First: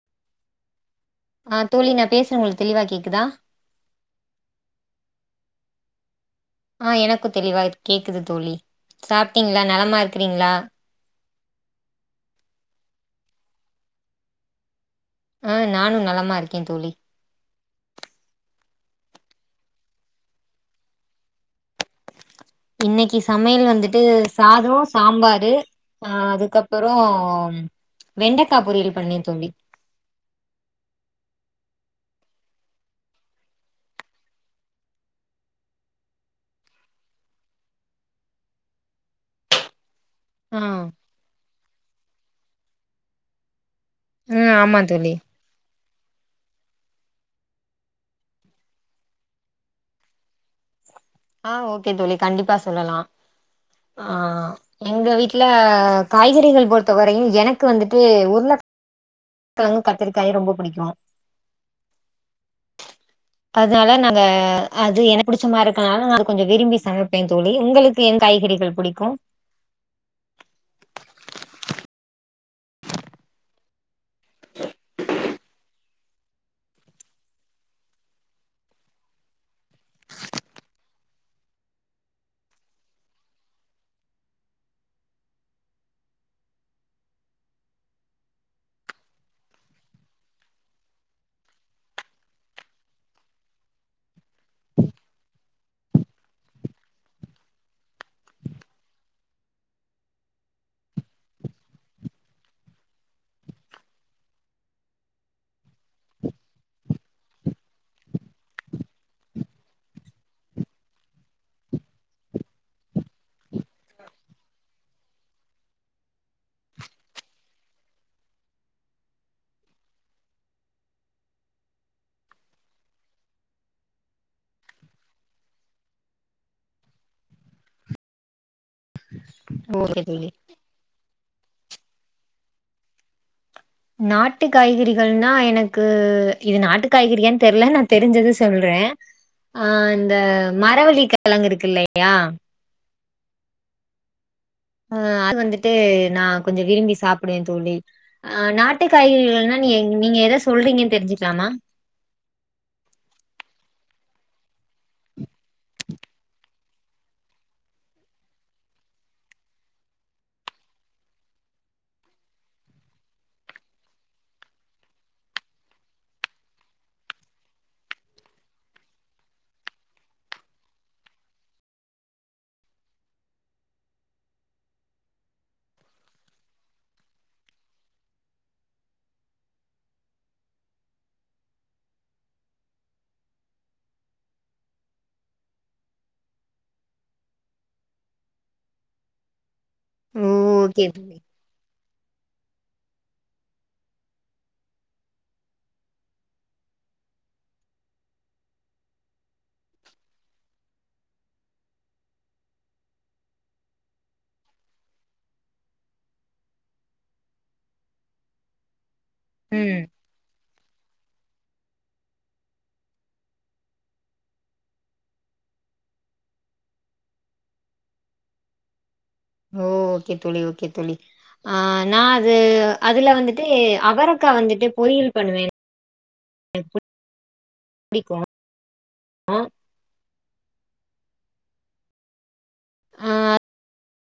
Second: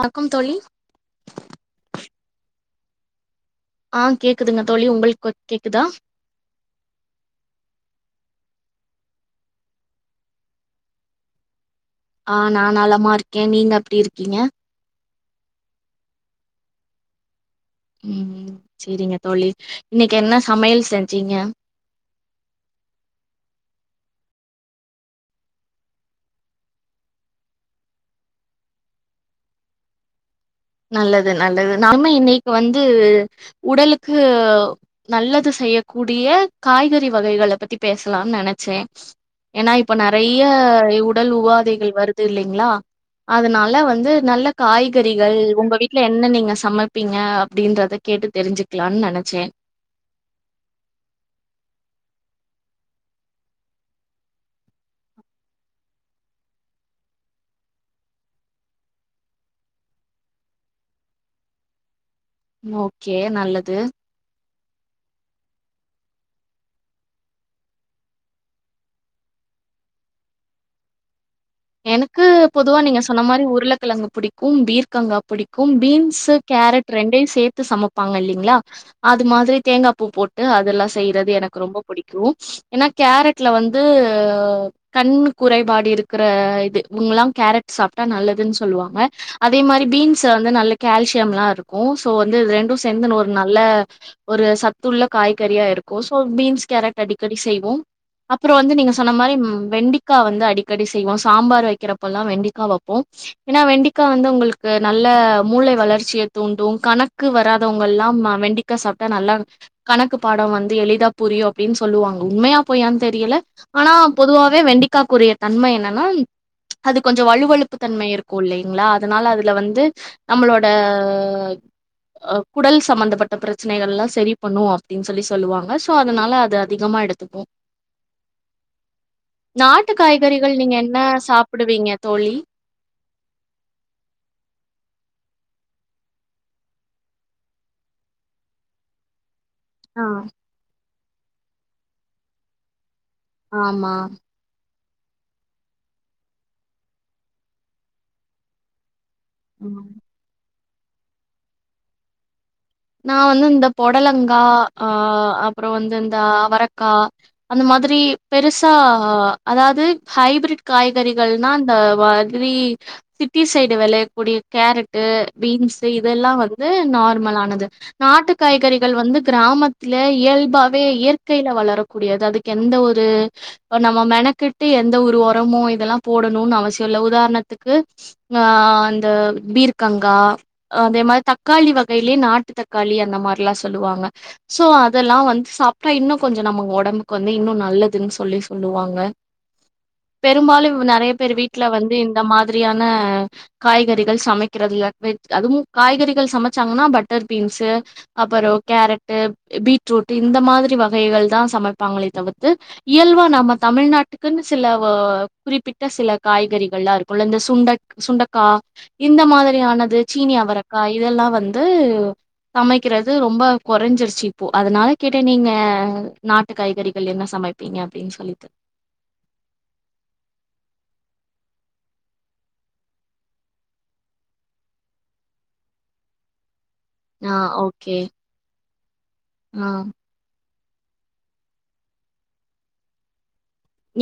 ஆ க்கும் தோழி ஆ தோழி நா பேசுர உங்களுக்கு தெளிவா கேக்குதா ஆ கேக்குதுங்க தோழி உங்களுக்கு கேக்குதா ஆ எனக்கு தெளிவா கேக்குது தோழி சாப்பிட்டீங்களா நலமா இருக்கிறீங்களா ஆ நா நலமா இருக்க நீங்க எப்டி இருக்கீங்க ஆ நானோ நலமா இருக்க தோழி ம் ம் செரிங்க தோழி இன்னைக்கி என்ன சமையல் செஞ்சீங்க இன்னைகி சமையல் வந்துட்டு சாதோ சாம்பாரு ஆ அதுக்கப்புறோ வெண்டக்கா பொரியல் பண்ணே தோழி நல்லது நல்லது நாம இன்னைக்கு வந்து உடலுக்கு நல்லது செய்யக்கூடிய காய்கறி வகைகளை பத்தி பேசலானு நெனைச்சே ஏன்னா இ ப்ப நெறைய ஆ உடல் உபாதைகள் வருது இல்லைங்களா அதனால வந் ந்து நல்ல ம் ஆமா தோழி காய்கறிகள் உங்க வீட்டுல என்ன நீங்க சமைப்பீங்க அப்டின்றத கேட்டு தெரிஞ்சுக்கலானு நெனைச்சே ஆ ஓகே தோழி கண்டிப்பா சொல்லலா ஆ எங்க வீட்டுல காய்கறிகள் பொறுத்தவரையு எனக்கு வந்துட்டு உருள க்கொழங்கு கத்திரிக்காயு ரொம்ப புடிக்கு ஓக்கே நல்லது த அது எனக்கு பிடிச்சமாரி இருக்கனால நா கொஞ்சோ விரும்பி சமைப்பே தோழி உங்களுக்கு என் காய்கறிகள் புடிக்கு எனக்கு பொதுவா நீங்க சொன்ன மாரி உருளைக்கிழங்கு புடிக்கும் பீர்க்கங்கா புடிக்கும் பீன்ஸ் கேரட் ரெண்டையு சேத்து சமைப்பாங்க இல்லீங்களா அது மாதிரி தேங்காய் பூ போட்டு அதெல்லா செய்யறது எனக்கு ரொம்ப புடிக்கு ஏனா கேரட்ல வந்து கண் குறைபாடு இருக் கர இது இவங்கெல்லா கேரட் சாப்பிட்டா நல்லதுன்னு சொல்லுவாங்க அதே மாரி பீன்ஸ் வந்து நல்ல கோல்சியம்லா இருக்கு சோ வந்து ரெண்டோ சேந்துன்னு ஒரு நல்ல ஒரு சத்துள்ள காய்கறியா இருக்கு சோ பீன்ஸ் கேரட் அடிக்கடி செய்வோ அப்புறோ வந்து நீங்க சொன்ன மாரி வெண்டிக்கா வந்து அடிக் கடி செய்வோ சாம்பார் வெக்கிறப்பல்லா வெண்டிக்கா வப்போ ஏன்னா வெண்டிக்கா வந்து உங்களுக்கு நல்ல மூளை வளர்ச்சியை தூண்டு கணக்கு வராதவங்கல்லா வெண்டிக் க்கா சாப்பிட்டா நல்லா கணக்கு பாடோ வந்து எளிதா புரியு அப்டின்னு சொல்லுவாங்க உண்மையா போயான்னு தெரியல ஆனா பொதுவாவே வெண்டிக்காக்குரிய தன்மை என்னன்னா அது கொஞ்ச வலுவலுப்பு தன்மை இருக்கோ இல்லீங்களா அதனால அதுல வந்து நம்மளோட அ குடல் சம்பந்தப்பட்ட பிரச்சனைகள் எல்லா சரி பண்ணோ அப்டின்னு சொல்லி சொல்லுவாங்க சோ அதனால அது அதிகமா எடுத் துக்குவோ நாட்டுக் ஓகே தோழி ங்கள் நீங்க என்ன சாப்பிடுவீங்க தோழி நாட்டு காய்கறிகள்னா எனக்கு இது நாட்டு காய்கறியானனு தெரியல நா தெரிஞ்சது சொல்ற ஆ இந்த மரவல்லி கெழங்கு இருக்கு இல்லையா ஆமா ஆ அது வந்துட்டு நா கொஞ்சோ விரும்பி சாப்பிடுவே தோழி ஆ நாட்டு காய்கறிகள் ன நீ ம் நீங்க ஏதா சொல்றீங்குனு தெரிஞ்சிக்கலாமா நா வந்து இந்த பொடலங்கா ஆ அப்புறோ வந்து இந்த அவரக்கா அந்த மாதிரி பெருசா அதாவது ஹைபரிட் காய்கறிகள்னா இந்த வ ரி சிட்டி சைடு வெளையக்கூடிய கேரட்டு பீன்ஸு இதெல்லா வந்து நார்மலானது நாட்டு காய்கறிகள் வந்து கிராமத்துல இயல்பாவே இயற்கையில வளரு கூடியது அதுக்கு எந்த ஒரு இப்ப நம்ம மெணக்கிட்டு எந்த ஒரு ஒரமு இதெல்லா போடணுனு அவசியோ இல்ல உதாரணத்துக்கு ஆ அந்த பீர்கர்கங்கா அதே மாரி தக்காளி வகையிலயே நாட் டுத் தக்காளி அந்த மாதிரிலா சொல்லுவாங்க சோ அதெல்லா வந்து சாப்பிட்டா இன்னு கொஞ்ச நம்மங்க ஒடம்புக்கு வந்து இன்னு நல்லதுன்னு சொல்லி சொல்லுவாங்க ஓ பெரும்பாலு ஓகே நெறைய தோழி பேர் வீட்டுல வந்து இந்த மாதிரியான காய்கறிகள் சமைக்கிறதுல அதுவு காய்கறிகள் சமைச்சாங்கன்னா பட்டர் பீன்ஸு அப்புறோ கேரட்டு பீட்ரூட் இந்த மாதிரி வகைகள் தா சமைப்பாங்களே தவித்து இயல்பா நாம தமிழ்நாட்டுக்குன்னு சில குறிப்பிட்ட சில காய்கறிகள்லா இருக்குல இந்த சுண்ட சுண்டக்கா இந்த ம் மாதிரியானது சீனி அவரக்கா இதெல்லா வந்து சமைக்கிறது ரொம்ப கொறைஞ்சிருச்சு இப்போ அதனால கேட்ட நீங்க நாட்டு காய்கறிகள் என்ன சமைப்பீங்க அப்டின்னு சொல்லிட்டு ஓ ஓகே தோழி ஓகே தோழி ஆ நா அது அதுல வந்துட்டு அவரக்கா வந்துட்டு பொரியல் பண்ணுவே ஆ ஓகே புடிக்கு ஆ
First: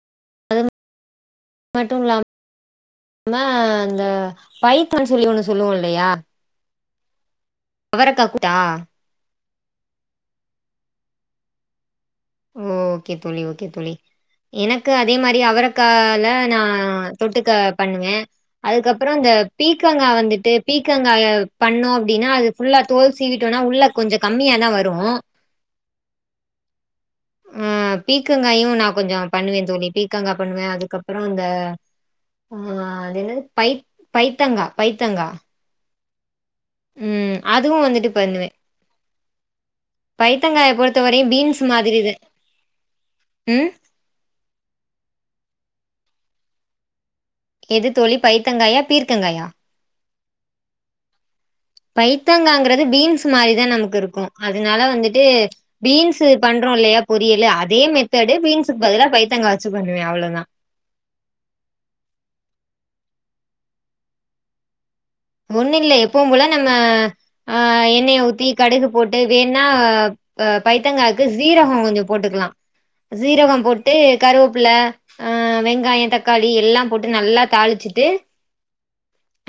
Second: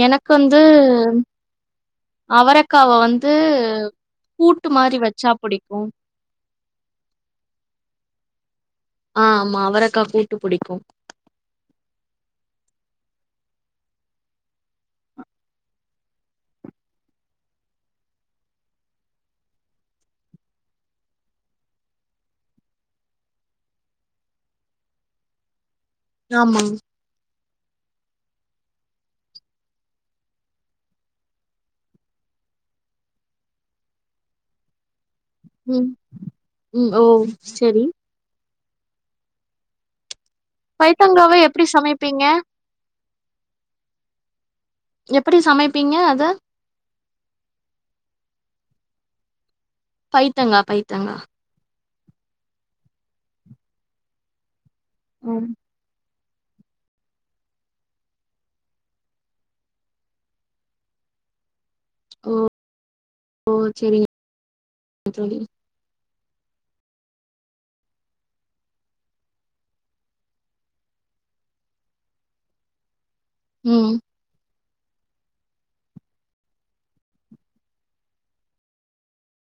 எனக்கு வந்து மட்டு இல்லாம அவரக்காவ வந்து நம்ம அந்த கூட்டு மாரி பைத்தான் சொல்லி வச்சா ஒண்ணு சொல்லுவோ புடிக்கு இல்லையா அவரக்கா கூட்டா ஆமா அவரைக்கா கூட்டு புடிக்கு ஓகே தோழி ஓகே தோழி எனக்கு அதே மாரி அவரக்கால நா தொட்டுக்க பண்ணுவே அதுக்கப்பறோ இந்த பீக்கங்கா வந்துட்டு பீக்கங்காய பண்ணோ அப்டினா அது ஃபுல்லா தோல் சிவிட்டோனா உள்ள கொஞ்சோ கம்மியாதா வரு ஆமா ஆ பீக்கங்காயு நா கொஞ்சோ பண்ணுவே தோழி பீக்கங்கா பண்ணுவே அதுக்கப்றோ இந்த ஆ அது என்னது பை பைத்தங்கா பைத்தங்கா ம் ம் அதுவு செரி வந்துட்டு பண்ணுவே பைத்தங்காய பொறுத்த வரையு பைத்தங்காவ பீன்ஸ் எப்டி மாதிரிது சமைப்பீங்க ம் எப்டி சமைப்பீங்க அத எது தோழி பைத்தங்காயா? பீர்க்கங்காயா? பைத்தங்கா பைத்தங்கா பைத்தங்காங்கறது பீன்ஸ் மாரிதா நமக்கு இருக்கு அதனால வந்துட்டு ம் பீன்ஸ் பண்றோ இல்லையா பொரியலு, அதே மெத்தடு பீன்ஸுக்கு பதிலா பைத்தங்கா வச்சு பண்ணுவ அவ்வளதா ஓ ஓ சேரிங்க தோழி ஒண்ணு இல்ல எப்பவு போல நம்ம ஆ எண்ணெய ஊத்தி கடுகு போட்டு வேணா அ பைத்தங்காக்கு சீரகோ கொஞ்சோ போட்டுக்கலா சீரகம் ம் போட்டு கருவேப்பில அ வெங்காய தக்காளி எல்லா போட்டு நல்லா தாளிச்சிட்டு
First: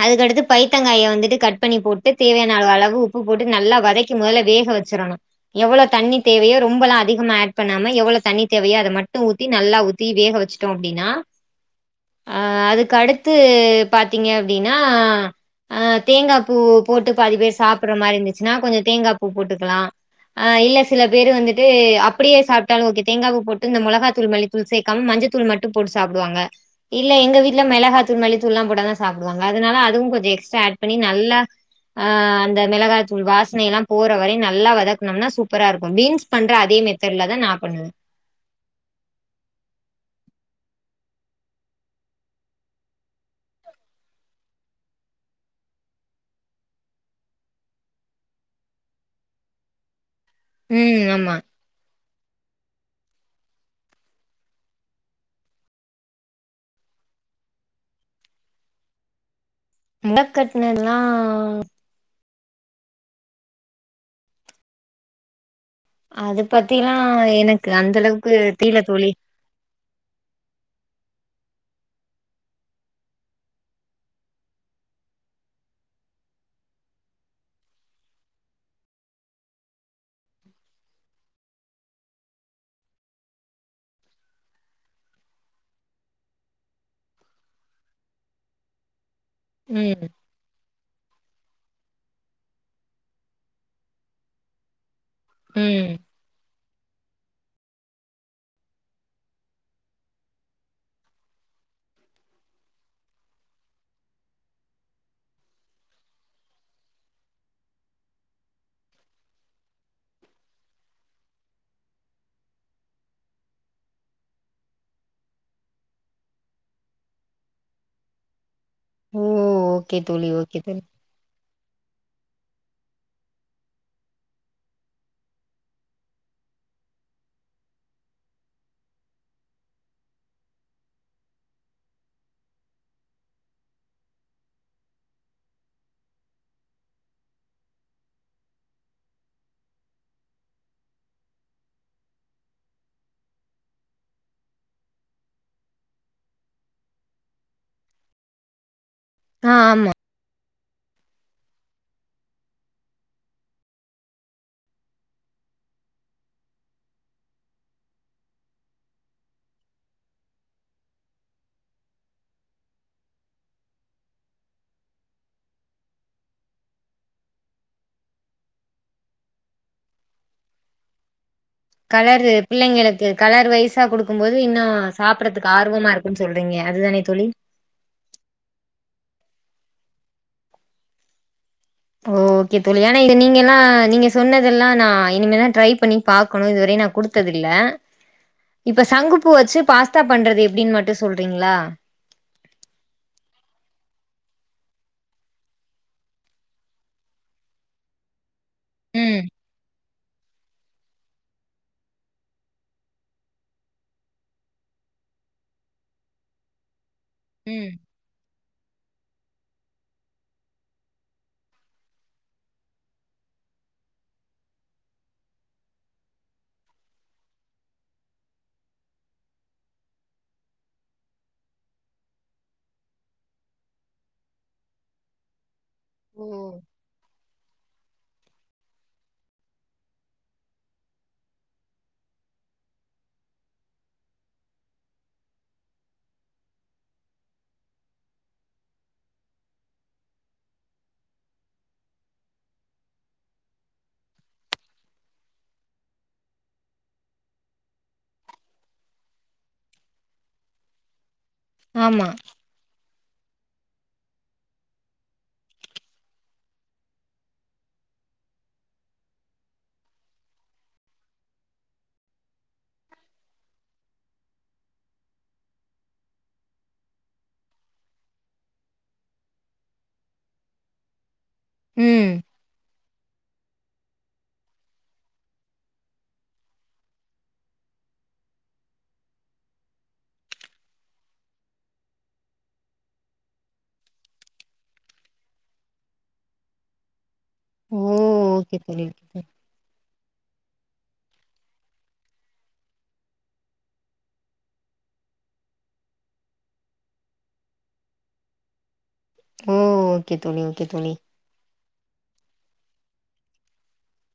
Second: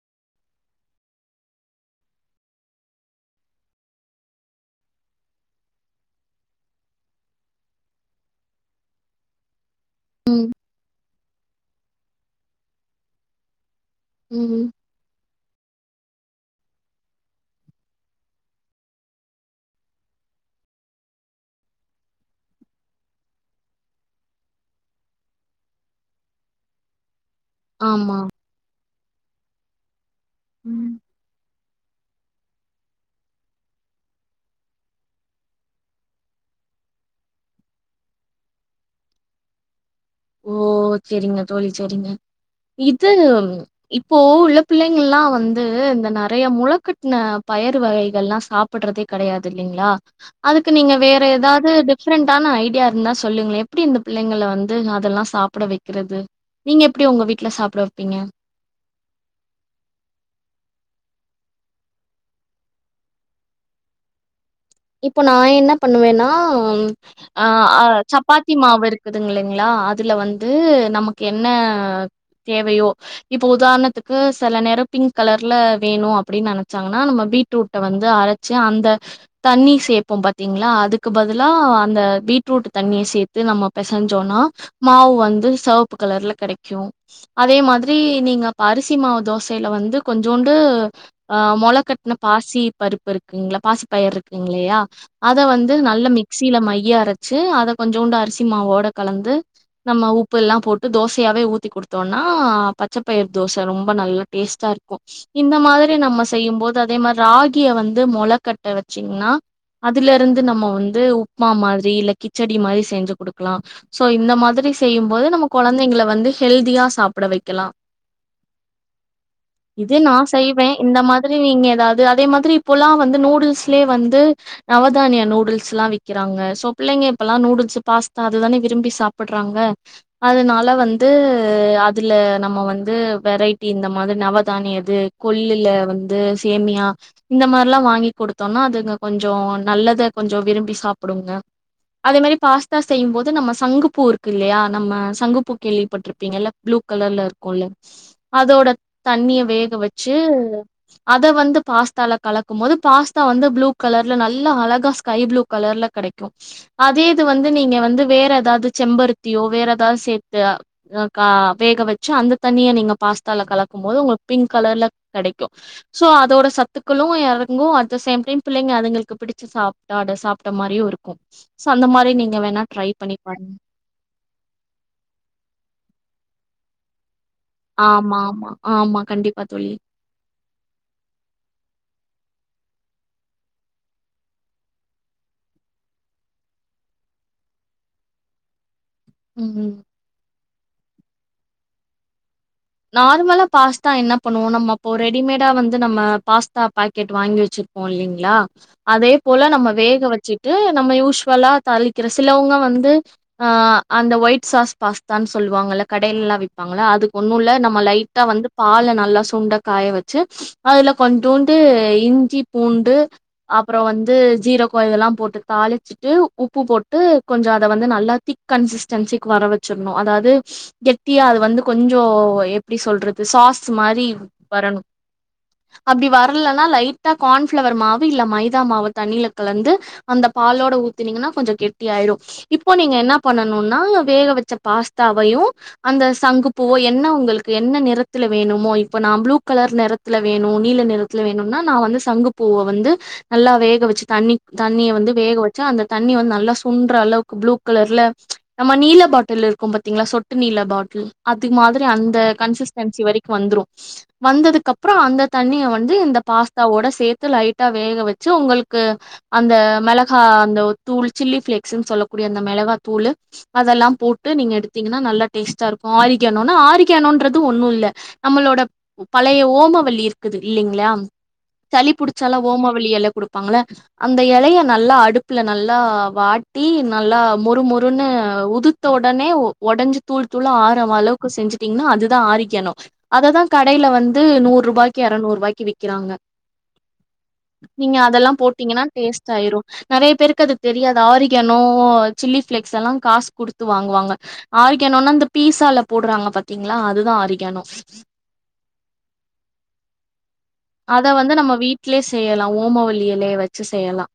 அதுக்கடுத்து பைத்தங்காய வந்துட்டு கட் பண்ணி போட்டு தேவையான அளவு அளவு உப்பு போட்டு நல்லா வதக்கி மொதல்ல வேக வச்சிடணு எவ்வளோ தண்ணி தேவயோ ரொம்பல்லா அதிகமா ஆட் பண்ணாம எவ்ளோ தண்ணி தேவையோ அத மட்டு ஊத்தி நல்லா ஊ தீ வேக ம் வச்சுட்டோ அப்டின்னா அ அதுக்கடுத்து பாத்தீங்க ம் அ தேங்காப்பூ போட்டு பாதி பேர் சாப்புட்ற மாரி இருந்துச்சுன்னா கொஞ்சோ தேங்காப்பூ போட்டுக்கலா ஆ இல்ல சில பேரு வந்துட்டு அப்படியே சாப்பிட்டாலு ஓகே, தேங்காப்பூ போட்டு இந்த மொளகாத்தூள் மல்லி தூள் சேக்காம மஞ்சள் தூள் மட்டு போட்டு சாப்டுவாங்க இல்ல எங்க வீட் ல மெளகா ஆமா தூள் மல்லி தூள்லா போட்டாதா சாப்டுவாங்க அதுனால அதுவு கொஞ்சோ எக்ஸ்டா ஆட் ம். பண்ணி நல்லா ஆ, அந்த மெளகாதூள் வாசன எல்லா போற வரையு நல்லா வதக்னம்னா சூப்பரா இருக்கு, பீன்ஸ் பண்ற அதே மெத்தேட்லதா நா பண்ணுவ ஓ சேரிங்க தோழி சேரிங்க இது இப்போ உள்ள பிள்ளைங்கல்லா வந்து இந்த நெறைய மொலக்கட்ன பயர் வகைகள்ல்லா சாப் பட்றதே கடையாது இல்லிங்களா அதுக்கு நீங்க ம் வேற ஆமா ஏதாது டிஃப்ரெண்டான ஐடியா இருந்தா சொல்லுங்ள எப்டி இந்த பிள்ளைங்கள வந்து இதெல்லா சாப்புட வைக்கிறது நீங்க எப்டி உங்க வீட்ல சாப்ட வைப்பீங்க மொளக்கட்னன்னா இப்போ நா என்ன பண்ணுவேனா அது பத்திலா ஆ எனக்கு ஆ அந்த அளவுக்கு சப்பாத்தி தெரில மாவு தோழி இருக்குதுங் இல்லைங்ளா அதுல வந் து நமக்கு என்ன தேவையோ இப்ப உதாரணத்துக்கு செல நேரம் பிங்க் கலர்ல வேணு அப்டின்னு நெனைச்சாங்கன்னா நம்ம பீட் ரூட்ட வந்து அரைச்சு அந்த தண்ணி சேப்போம் பாத்தீங்ளா அதுக்கு பதிலா அந்த பீட்ரூட் தண்ணிய சேத்து நம்ம பெசைஞ்சோனா மாவ் வந்து செவ்ப்பு கலர்ல கெடக்யு அதே மாத்ரி நீங்கப் அரிசி மாவு தோஸ் கைல ம் வந்து கொஞ்சோண்டு அ மொள கட்ன பாசீ பருப்பு இருக்குங்ள பாசி பயர்ரு இங்ளேயா அத வந்து ம் நல்ல மிக்சில மையா அரச்சு அத கொஞ்சோண்டு அரிசி மாவோட கலந்து நம்ம உப்புல்லா போட்டு தோசையாவே ஊத்தி குடுத்தோனா பச்சப்பயிர் தோச ரொம்ப நல்ல டேஸ்டார்க்கு இந்த மாதிரி நம்ம செய்யும்போது அதே மார் ராகிய வந்து மொளகட்ட வ ச்சிங்னா அதுலருந்து நம்ம வந்து உப்மா மாத்ரி இல்ல கிச்சடி மாரி செஞ்சு குடுக்லாம் சோ இந்த மாத்ரி செய்யும் போது நம்ம கொழந்தைங்ள வந்து ஹெல்தியா சாப்ட வெக்கலா ஓ இது ஓகே நா தோழி ஓகே செய்வே தோழி இந்த மாத் ரி நீங்க ஏதாது அதே மாத்ரி இப்பொல்லா வந்து நூடுல்ஸ்லே வந்து நவதானியா நூடுல்ஸ்லா விக்கிறாங்க சோ பிள்ளைங்க இப்பல்லா நூடுல்ஸு பாஸ்தா அதுதானே விரும்பி சாப்புட்றாங்க அதனால வந்து அதுல நம்ம வந்து வெரைட்டி இந்த மாதி நவதானியது கொல்லுல வந்து சேமியா இந்த மார்லா வாங்கி கொடு த்தோனா அதுங்க கொஞ்சோ நல்லத கொஞ்சோ விரும்பி சாப்டுங்க அதே மாரி பாஸ்த்தா செய்யும்போது நம்ம சங்குப்பூ இருக்கு இல்லையா நம்ம சங்குப்பூ கேள்விப்பட்ருப்பீங்கல்ல ப்ளூ கலர்ல இருக்குல்ல அதோடட் தண்ணிய ஆ வேக ஆமா வச்சு அத வந்து பாஸ்த்தால கலக்கும் போது பாஸ் தா வந்து ப்ளூ கலர்ல நல்லா அழகா ஸ்கை ப்ளூ கலர்ல கடைக்கு அதேது வந்து நீங்க வந்து வேற ஏதாது ச்செம்பருத்தியோ வேற ஏதா சேத்தா ஆ கா வேகவச்சு அந்த தண்ணிய நீங்க பாஸ்த்தால கலக்கும் போது உங்ளுக் பிங்க் கலர்ல கடைக்கு சோ அதோட சத்துக்களு எரங்கு அட் த சேம் டைம் பிள்ளைங்க அதுங்ளுக்கு பிடிச்சு சாப்பாட சாப்ட்ட மாரியு இருக்கு சோ அந்த மாரி நீங்க வேன்ணா ட்ரை பண்ணி பாருங் சா குடுக்கும் போது இன்னு சாப்றதுக்கு ஆர்வமா இருக்குன் சொல்றீங்க அதுதானே தோழி ஆமா ஆமா ஆமா கண்டிப்பா தோழி ஓ ஓகே தோழி ஏனா இது நீங்கெல்லா நீங்கெ சொன்னதெல்லா நா இனிமேதா ட்ரை பண்ணி பாக்குணு இதுவரையு நா குடுத் ட்டதில்ல இப்ப சங்குப்பூ வச்சு ம் பாஸ்தா பண்றது எப்டின் மட்டு சொல்றீங்ளா நார்மலா பாஸ்த்தா என்னா பண்ணுவோ நம்மப்போ ரெடிமேடா வந்து நம்ம பாஸ்த்தா பாக்கெட் வாங்கி வச்சி போலிங்ளா அதே ம் போல நம்ம வேக வச்சி ட்டு நம்ம யூஷ்வலா தாளிக்கிற சிலவுங்க வந்து ஆ அந்த ஒய்ட் சாஸ் பாஸ்தான் சொல்லுவாங்கல்ல கடைய்ல்லா விப்பாங்கள்ள அதுக் ஒ ன்னுல்ல ம் நம்ம லைட்டா வந்துப் பால நல்லா சுண்ட காய வச்சு அதுல கொன்டூண்டு இஞ்சி பூண்டு அப்றோ வந்து ஜீரகோ இதல்லா போட்டு தாளிச் டுட்டுட்டு உப்பு போட்டு கொஞ்சோ அத வந்து நல்லா திக் கன்சிஸ்டன்சிக் வர வச்சுர்னு அதாவ்து கெட்டியா அது வந்து கொஞ்சோ எப்டி சொல்றது சாஸ் மாரி வரணு அப்டி ஓ வர்லனா லைட்டா கான்ஃபளவர் மாவு இல்ல மைதா மாவக் தண்ணில கலந்து அந்த பாலோட ஊத்துனீங்கன்னா கொஞ்சோ கெட்டி ஆய்டு இப்போ நீங்க என்னா பண்ணனுனா வேக வச்ச பாஸ்த்தாவையு அந்த சங்குப் பூவோ என்ன உங்கள்க்கு என்ன நிறத்துல வேணுமோ இப்போ நா புளூ கலர் நெறத்ல வேணு நீல நிறு த்ல வேணுனா நா வந்து சங்குப்பூவ வந்து நல்லா வேக வச்சு தண்ணி தண்ணிய வந்து வேக வச்சா அந்த தண்ணி வந்து நல்லா சுன்ட்ற அளவ்க்கு ப்ளூ கலர்ல நம்ம நீல பாட்டில் இருக்கும் பாத்தீங்ளா சொட்டு நீல பாட்டுல் அது மாதிரி ஆமா அந்த கன்சிஸ் கன்ஸி வரைக் வந்துரு வந்ததுக் அப்றோ அந்த தண்ணிய வந்து இந்த பாஸ்த்தாவோட சேத்து லைட்டா வேக வச்சு உங்களுக்கு அந்த மெளகா அந்த ஒரு தூள் சில்லி பிளேக்ஸ்ன்னு சொல்லக்கூடிய அந்த மெளகா தூளு அதெல்லா போட்டு நீங்க எடுத்தீங்கன்னா நல்லா டேஸ்டா இருக் ஆரிகணோனா ஆரிக்கணோன்றது ஒண்ணு இல்ல நம்மளோடப் பழைய ஓமவல்லி இருக்குது இல்லைங்ளா சளி ம் புடிச்சாலு ஓமவல்லி எல குடுக் ப்பாங்கள அந்த எலைய நல்லா அடுப்புல நல்லா வாட்டி நல்லா மொறுமொறுன்னு உதுத் த்த ஒடனே ஒடஞ்சு தூள் தூளா ஆரம் அளவுக்கு செஞ்சுட்டீங்கன்னா அதுதா ஆரிக்கியானோ அததா கடையில வந்து நூறு ரூபாய்க்கு எறநூரூவாய்க்கு விக்கிறாங்க ஓ நீங்க அதெல்லா ஓகே போட்டீங்கன்னா தோழி ஓகே தோழி. டேஸ்ட் ஆயிரு நெறைய பேருக்கு அது தெரியாது ஆரிகனோ சில்லி பிளேக்ஸெல்லா காஸ் குடுத்து வாங்குவாங்க ஆரிகனோனா இந்த பீஸால போடுறாங்க பாத்தீங்களா அதுதா ஆரிகனோ ஓ ஓ கே தோழி ஓகே தோழி அத வந்து நம்ம வீட்லேயே செய்யலா ஓமவல்லி எலைய வச்சு செய்யலா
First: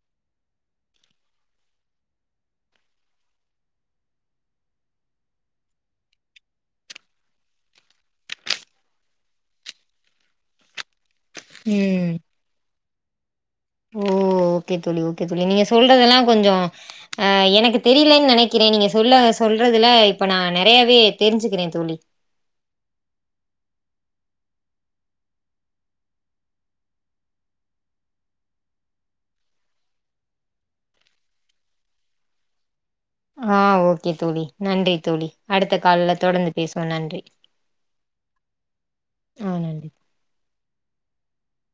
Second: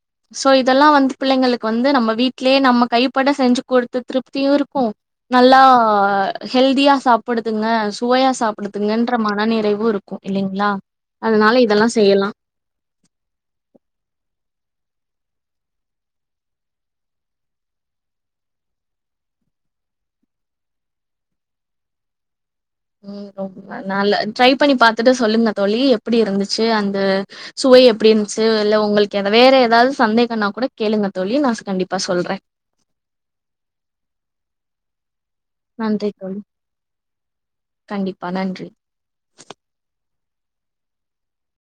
சோ இதெல்லா வந்து பிள்ளைங்களுக்கு வந்து நம்ம வீட்லேயே நம்ம கைப்பட செஞ்சு கொடுத்த திருப்தியு இருக்கு நல்லா ஹெல்தியா சாப்புடுதுங்க சுவையா சாப்புடுதுங்கன்ற மன நிறைவு இருக் கு இல்லைங்ளா அதுனால இதெல்லா ம் செய்யலா ஓ ஓகே தோழி ஓகே தோழி நீங்க சொல்றதெல்லா கொஞ்சோ ஆ எனக்கு தெரியலைன் நெனக்கிறே நீங்க சொல்ல சொல்றதுல இப்ப நா நெறையாவே தெரிஞ்சுக்குறே தோழி ம் ரொம்ப நால ட்ரை பண்ணி பாத்துட்டு சொல்லுங்க தோழி எப்டி இருந்துச்சு அந்த சுவை எப்டி இருந்துச்சு இல்ல உங்களுக்கு எதா வேற எதாவது சந்தேகன்னா கூட கேளுங்க தோழி நான் கண்டிப்பா சொல்றே ஆ ஓகே தோழி நன்றி தோழி அடுத்த நன்றி கால்ல தோழி தொடர்ந்து பேசுவோ நன்றி கண்டிப்பா நன்றி ஆ நன்றி